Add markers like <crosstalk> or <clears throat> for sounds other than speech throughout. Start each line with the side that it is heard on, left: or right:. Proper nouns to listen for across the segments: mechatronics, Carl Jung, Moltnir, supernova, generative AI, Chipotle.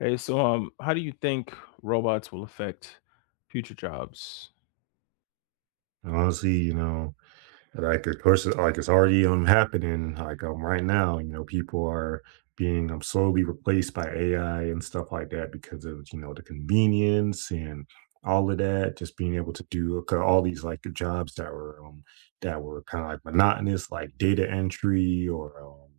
left: Hey, so how do you think robots will affect future jobs?
right: And Honestly, you know, like of course, like it's already happening. Like right now, you know, people are being slowly replaced by AI and stuff like that because of you know the convenience and all of that. Just being able to do 'cause all these like jobs that were kind of like monotonous, like data entry or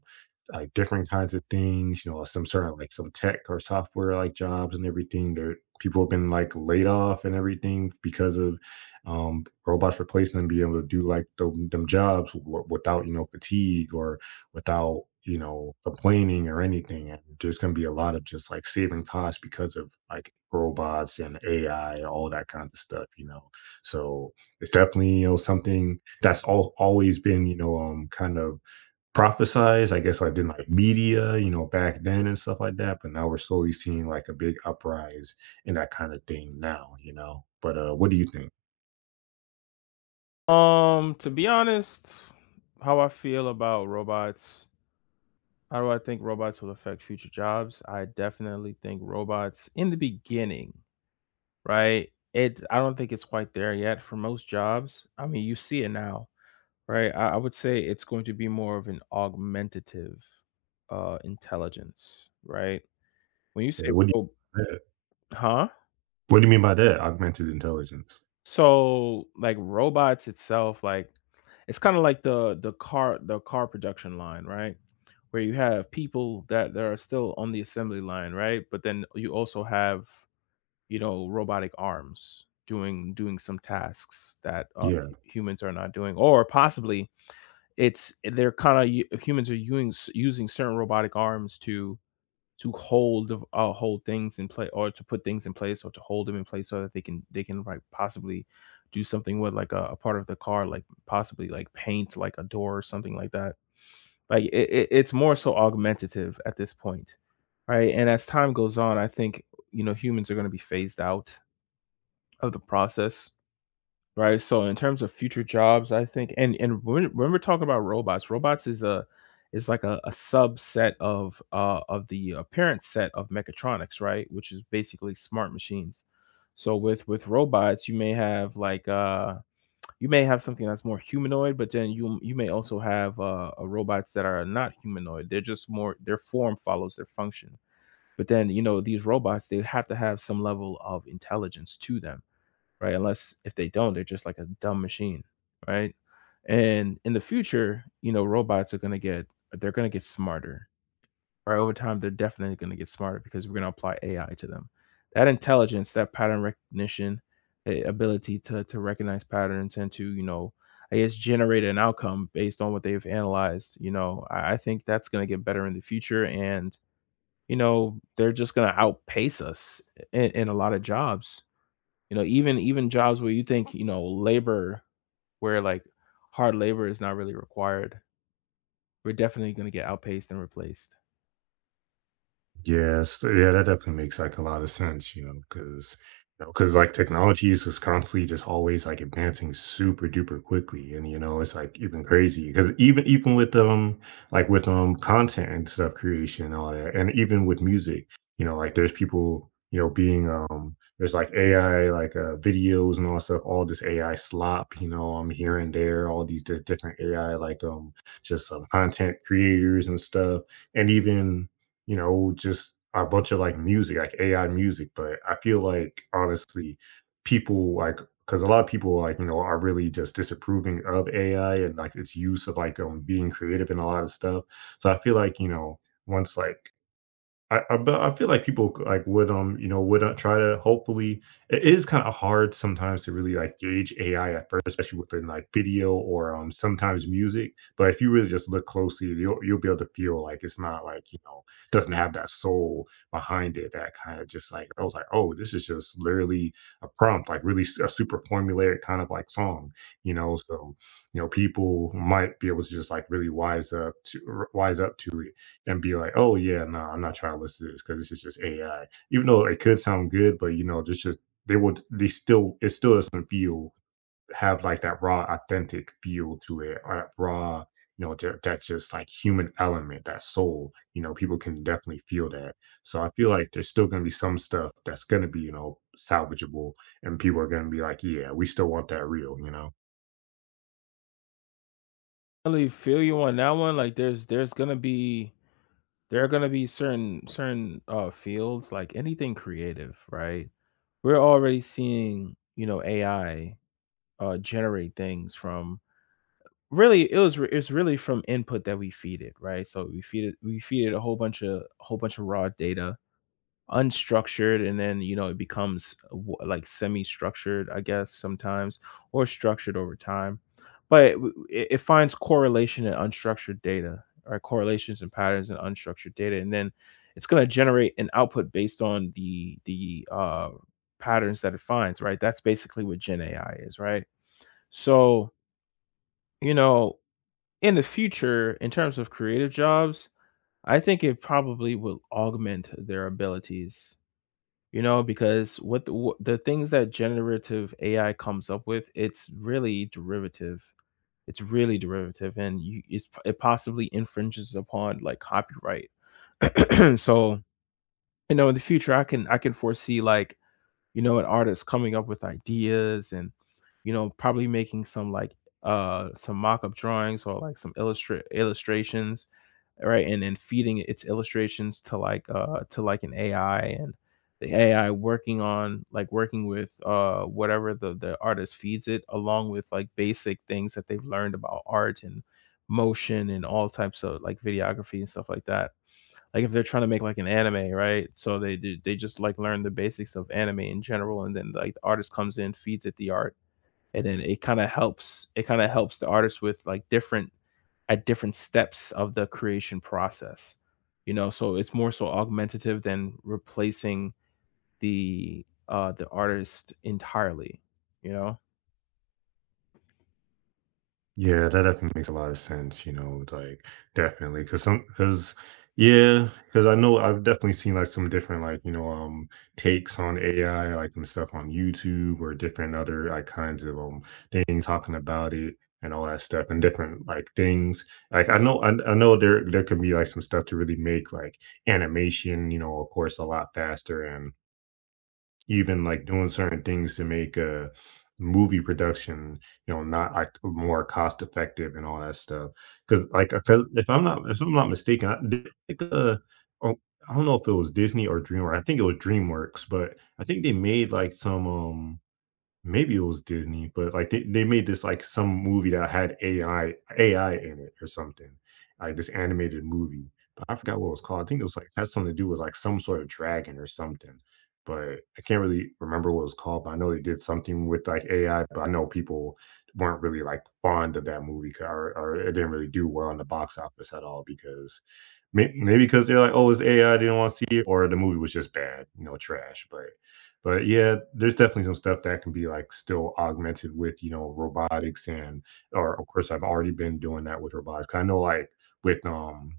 right: like different kinds of things. You know, like, some certain like some tech or software like jobs and everything. There, people have been like laid off and everything because of robots replacing them, be able to do like them jobs without you know fatigue or without you know complaining or anything. And there's going to be a lot of just like saving costs because of like robots and AI, all that kind of stuff, you know. So it's definitely you know something that's all always been you know kind of prophesized, I guess, like in like media, you know, back then and stuff like that. But now we're slowly seeing like a big uprise in that kind of thing now, you know. But what do you think?
left: To be honest, how I feel about robots, how do I think robots will affect future jobs? I definitely think robots in the beginning, right? It I don't think it's quite there yet for most jobs. I mean, you see it now, right? I would say it's going to be more of an augmentative intelligence, right? When you
right: Yeah,
left: say ro-
right: you
left: Huh?
right: what do you mean by that? Augmented intelligence.
left: So, like, robots itself, like, it's kinda like the car production line, right? Where you have people that are still on the assembly line, right? But then you also have, you know, robotic arms doing some tasks that,
right: Yeah.
left: hu humans are not doing, or possibly it's they're kinda humans are using certain robotic arms to hold hold things in place, or to put things in place or to hold them in place so that they can like possibly do something with like a part of the car like possibly like paint like a door or something like that like it's more so augmentative at this point, right. And as time goes on, I think, you know, humans are going to be phased out of the process. Right, so in terms of future jobs, I think, and when we're talking about robots, robots is a is like a subset of the apparent set of mechatronics, right? Which is basically smart machines. So with robots, you may have like, you may have something that's more humanoid, but then you may also have, robots that are not humanoid. They're just more their form follows their function. But then, you know, these robots, they have to have some level of intelligence to them, right? Unless if they don't, they're just like a dumb machine, right? And in the future, you know, robots are going to get, they're going to get smarter. Right, over time, they're definitely going to get smarter because we're going to apply AI to them. That intelligence, that pattern recognition, the ability to recognize patterns and to, you know, I guess generate an outcome based on what they've analyzed. You know, I think that's going to get better in the future, and you know, they're just going to outpace us in a lot of jobs. You know, even even jobs where you think, you know, labor, where like hard labor is not really required, we're definitely gonna get outpaced and replaced.
right: Yes, yeah, that definitely makes like a lot of sense, you know, because like technology is just constantly just always like advancing super duper quickly, and you know, it's like even crazy because even with like with content and stuff creation and all that, and even with music, you know, like there's people you know being there's like AI like videos and all that stuff, all this AI slop, you know, here and there, all these different AI like just content creators and stuff, and even you know, just a bunch of like music, like AI music. But I feel like honestly, people like because a lot of people like you know are really just disapproving of AI and like its use of like being creative and a lot of stuff. So I feel like you know once like I but I feel like people, like, would, you know, would, try to hopefully it is kinda hard sometimes to really, like, gauge AI at first, especially within, like, video or, sometimes music, but if you really just look closely, you'll be able to feel like it's not, like, you know, doesn't have that soul behind it that kinda just, like I was like, "Oh, this is just literally a prompt, like, really s a super formulaic kind of, like, song," you know? So, you know, people might be able to just, like, really wise up to it and be like, "Oh yeah, no, I'm not trying to listen to this because this is just AI." Even though it could sound good, but you know, just they would they still it still doesn't feel have like that raw, authentic feel to it, or that raw, you know, that just like human element, that soul. You know, people can definitely feel that. So I feel like there's still going to be some stuff that's going to be you know salvageable, and people are going to be like, "Yeah, we still want that real," you know.
left: I really feel you on that one. Like there's gonna be, there are gonna be certain fields, like anything creative, right? We're already seeing, you know, AI generate things from really it's really from input that we feed it, right? So we feed it a whole bunch of raw data, unstructured, and then you know it becomes like semi-structured, I guess sometimes, or structured over time. But it finds correlation in unstructured data or correlations and patterns in unstructured data, and then it's going to generate an output based on the patterns that it finds, right? That's basically what gen AI is, right? So you know, in the future, in terms of creative jobs, I think it probably will augment their abilities. You know, because what the things that generative AI comes up with, it's really derivative. It's really derivative, and it possibly infringes upon like copyright. <clears throat> So you know, in the future, I can, I can foresee like, you know, an artist coming up with ideas and, you know, probably making some like some mock-up drawings or like some illustrate illustrations, right? And then feeding its illustrations to like an AI, and the AI working on like working with whatever the artist feeds it, along with like basic things that they've learned about art and motion and all types of like videography and stuff like that. Like if they're trying to make like an anime, right? So they just like learn the basics of anime in general, and then like the artist comes in, feeds it the art, and then it kind of helps the artist with like different, at different steps of the creation process. You know, so it's more so augmentative than replacing the artist entirely, you know.
right: Yeah, that definitely makes a lot of sense, you know, like definitely because some because yeah, because I know I've definitely seen like some different like you know takes on AI like and stuff on YouTube or different other like kinds of things talking about it and all that stuff and different like things like I know there can be like some stuff to really make like animation you know of course a lot faster and even like doing certain things to make a movie production, you know, not like more cost effective and all that stuff. Because like, if I'm not mistaken, I, did, like, oh, I don't know if it was Disney or DreamWorks. I think it was DreamWorks, but I think they made like some maybe it was Disney, but like they made this like some movie that had AI in it or something, like this animated movie. But I forgot what it was called. I think it was like had something to do with like some sort of dragon or something. But I can't really remember what it was called. But I know they did something with like AI. But I know people weren't really like fond of that movie or it didn't really do well in the box office at all because maybe because they're like, oh, it's AI. They didn't want to see it, or the movie was just bad, you know, trash. But yeah, there's definitely some stuff that can be like still augmented with, you know, robotics and or of course I've already been doing that with robotics. I know like with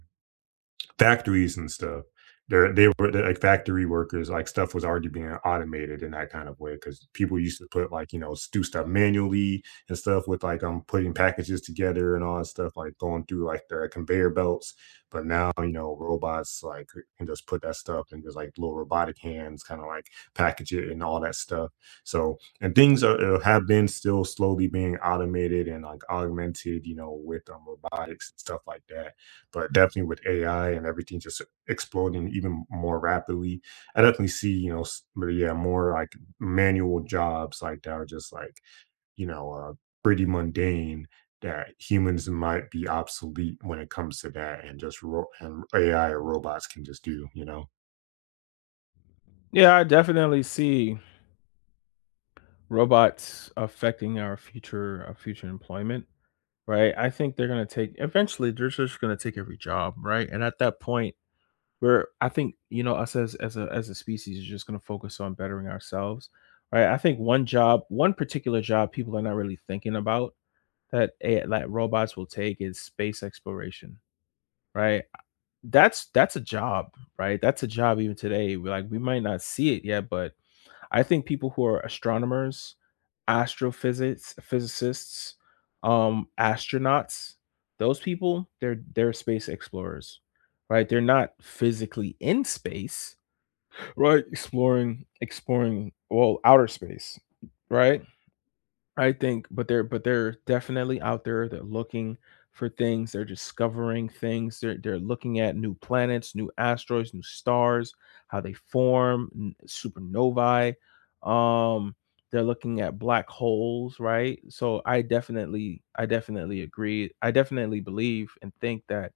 right: factories and stuff. They were like factory workers, like stuff was already being automated in that kind of way because people used to put like, you know, do stuff manually and stuff with like putting packages together and all that stuff, like going through like the conveyor belts. But now, you know, robots like can just put that stuff and just like little robotic hands kind of like package it and all that stuff. So and things are, have been still slowly being automated and like augmented, you know, with robotics and stuff like that but definitely with AI and everything just exploding even more rapidly, I definitely see, you know, but yeah, more like manual jobs like that are just like, you know, pretty mundane that humans might be obsolete when it comes to that and just and AI or robots can just do, you know?
left: Yeah, I definitely see robots affecting our future employment, right? I think they're going to take, eventually they're just going to take every job, right? And at that point, we're I think, you know, us as as a species is just going to focus on bettering ourselves, right? I think one particular job people are not really thinking about that robots will take is space exploration, right? That's a job, right? That's a job even today. We might not see it yet, but I think people who are astronomers, astrophysics, physicists, astronauts, those people, they're space explorers, right? They're not physically in space, right? Exploring well outer space, right? I think, but they're But they're definitely out there. They're looking for things. They're discovering things. They're looking at new planets, new asteroids, new stars, how they form, supernovae. Um, they're looking at black holes, right? So I definitely agree. I definitely believe and think that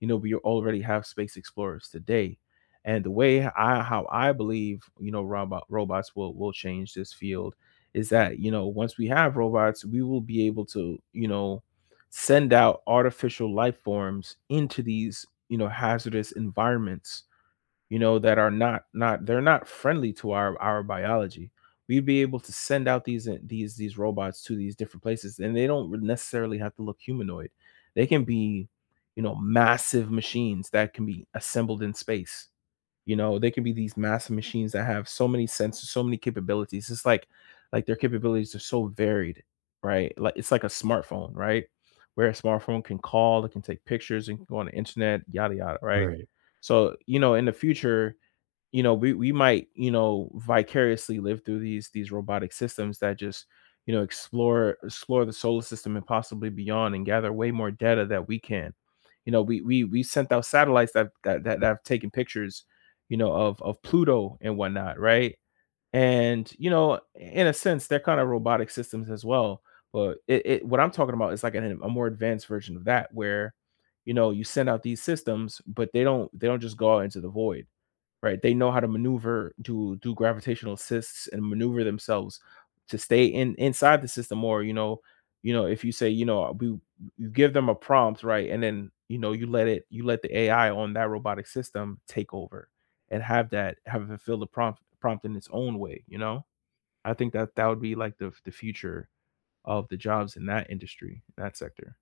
left: you know we already have space explorers today, and the way, I believe, you know, robots will change this field is that, you know, once we have robots we will be able to, you know, send out artificial life forms into these, you know, hazardous environments, you know, that are not, they're not friendly to our biology. We'd be able to send out these robots to these different places, and they don't necessarily have to look humanoid. They can be, you know, massive machines that can be assembled in space. You know, they can be these massive machines that have so many sensors, so many capabilities. It's like their capabilities are so varied, right? Like it's like a smartphone, right? Where a smartphone can call, it can take pictures, and go on the internet, yada yada, right?
right: Right.
left: So, you know, in the future, you know we might, you know, vicariously live through these robotic systems that just, you know, explore the solar system and possibly beyond, and gather way more data that we can. You know, we sent out satellites that have taken pictures, you know, of pluto and whatnot, right? And you know, in a sense, they're kind of robotic systems as well. But it, what I'm talking about is like a more advanced version of that, where, you know, you send out these systems, but they don't just go out into the void, right? They know how to maneuver, do gravitational assists, and maneuver themselves to stay in inside the system. Or you know, if you say, you know, we you give them a prompt, right, and then you know you let it you let the AI on that robotic system take over and have it fulfill the prompt in its own way. You know, I think that that would be like the future of the jobs in that industry, that sector.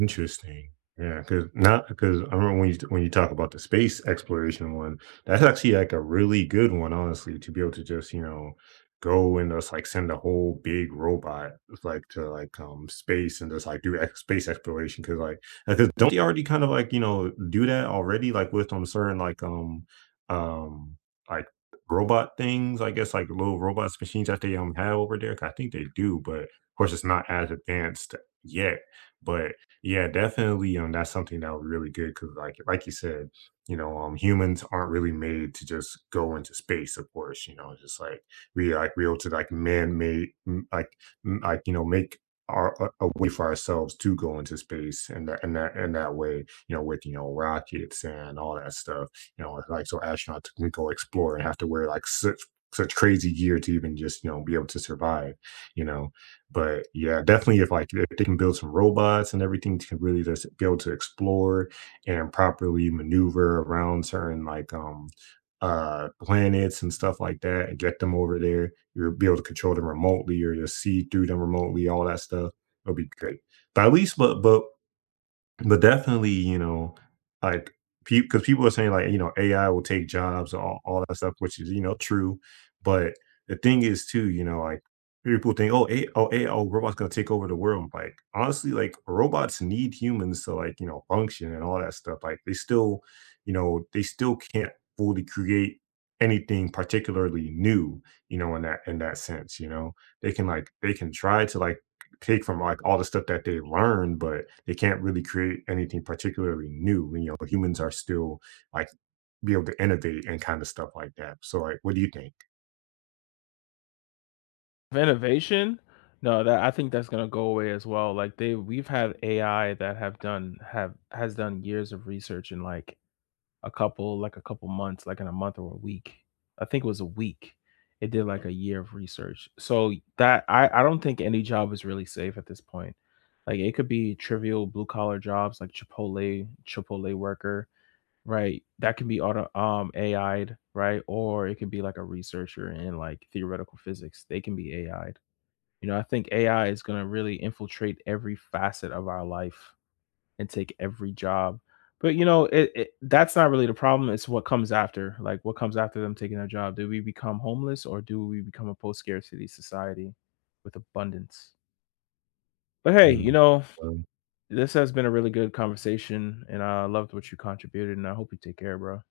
right: Interesting. Yeah. Cause not because I remember when you talk about the space exploration one, that's actually like a really good one, honestly, to be able to just, you know, go and just like send a whole big robot like to like space and just like do ex space exploration because like, because don't they already kind of like, you know, do that already? Like with certain um like robot things, I guess like little robots machines that they have over there. 'Cause I think they do, but of course it's not as advanced yet but yeah, definitely. That's something that would be really good because, like you said, you know, humans aren't really made to just go into space. Of course, you know, just like we able to like man-made, like like you know, make our a way for ourselves to go into space, and that way, you know, with you know rockets and all that stuff, you know, like so astronauts can go explore and have to wear like such such crazy gear to even just you know be able to survive, you know. But yeah, definitely if like if they can build some robots and everything to really just be able to explore and properly maneuver around certain like planets and stuff like that and get them over there, you'll be able to control them remotely or just see through them remotely, all that stuff. It'll be great. But at least but definitely, you know, like because people are saying like, you know, AI will take jobs, all that stuff, which is, you know, true. But the thing is too, you know, like people think, oh, AI, oh, robots gonna take over the world. Like honestly, like robots need humans to like, you know, function and all that stuff. Like they still, you know, they still can't fully create anything particularly new, you know, in that sense, you know. They can like they can try to like take from like all the stuff that they learned, but they can't really create anything particularly new. You know, humans are still like be able to innovate and kind of stuff like that. So, like, what do you think?
left: Innovation? No, that, I think that's gonna go away as well. Like they we've had AI that have has done years of research in like a couple months, like in a month or a week. I think it was a week. It did like a year of research. So that, I don't think any job is really safe at this point. Like it could be trivial blue collar jobs like Chipotle worker, right? That can be auto, AI'd, right? Or it could be like a researcher in like theoretical physics. They can be AI'd. You know, I think AI is going to really infiltrate every facet of our life and take every job. But you know, it, that's not really the problem. It's what comes after. Like what comes after them taking their job. Do we become homeless or do we become a post-scarcity society with abundance? But hey, you
right: Mm.
left: know,
right: um,
left: this has been a really good conversation and I loved what you contributed and I hope you take care, bro.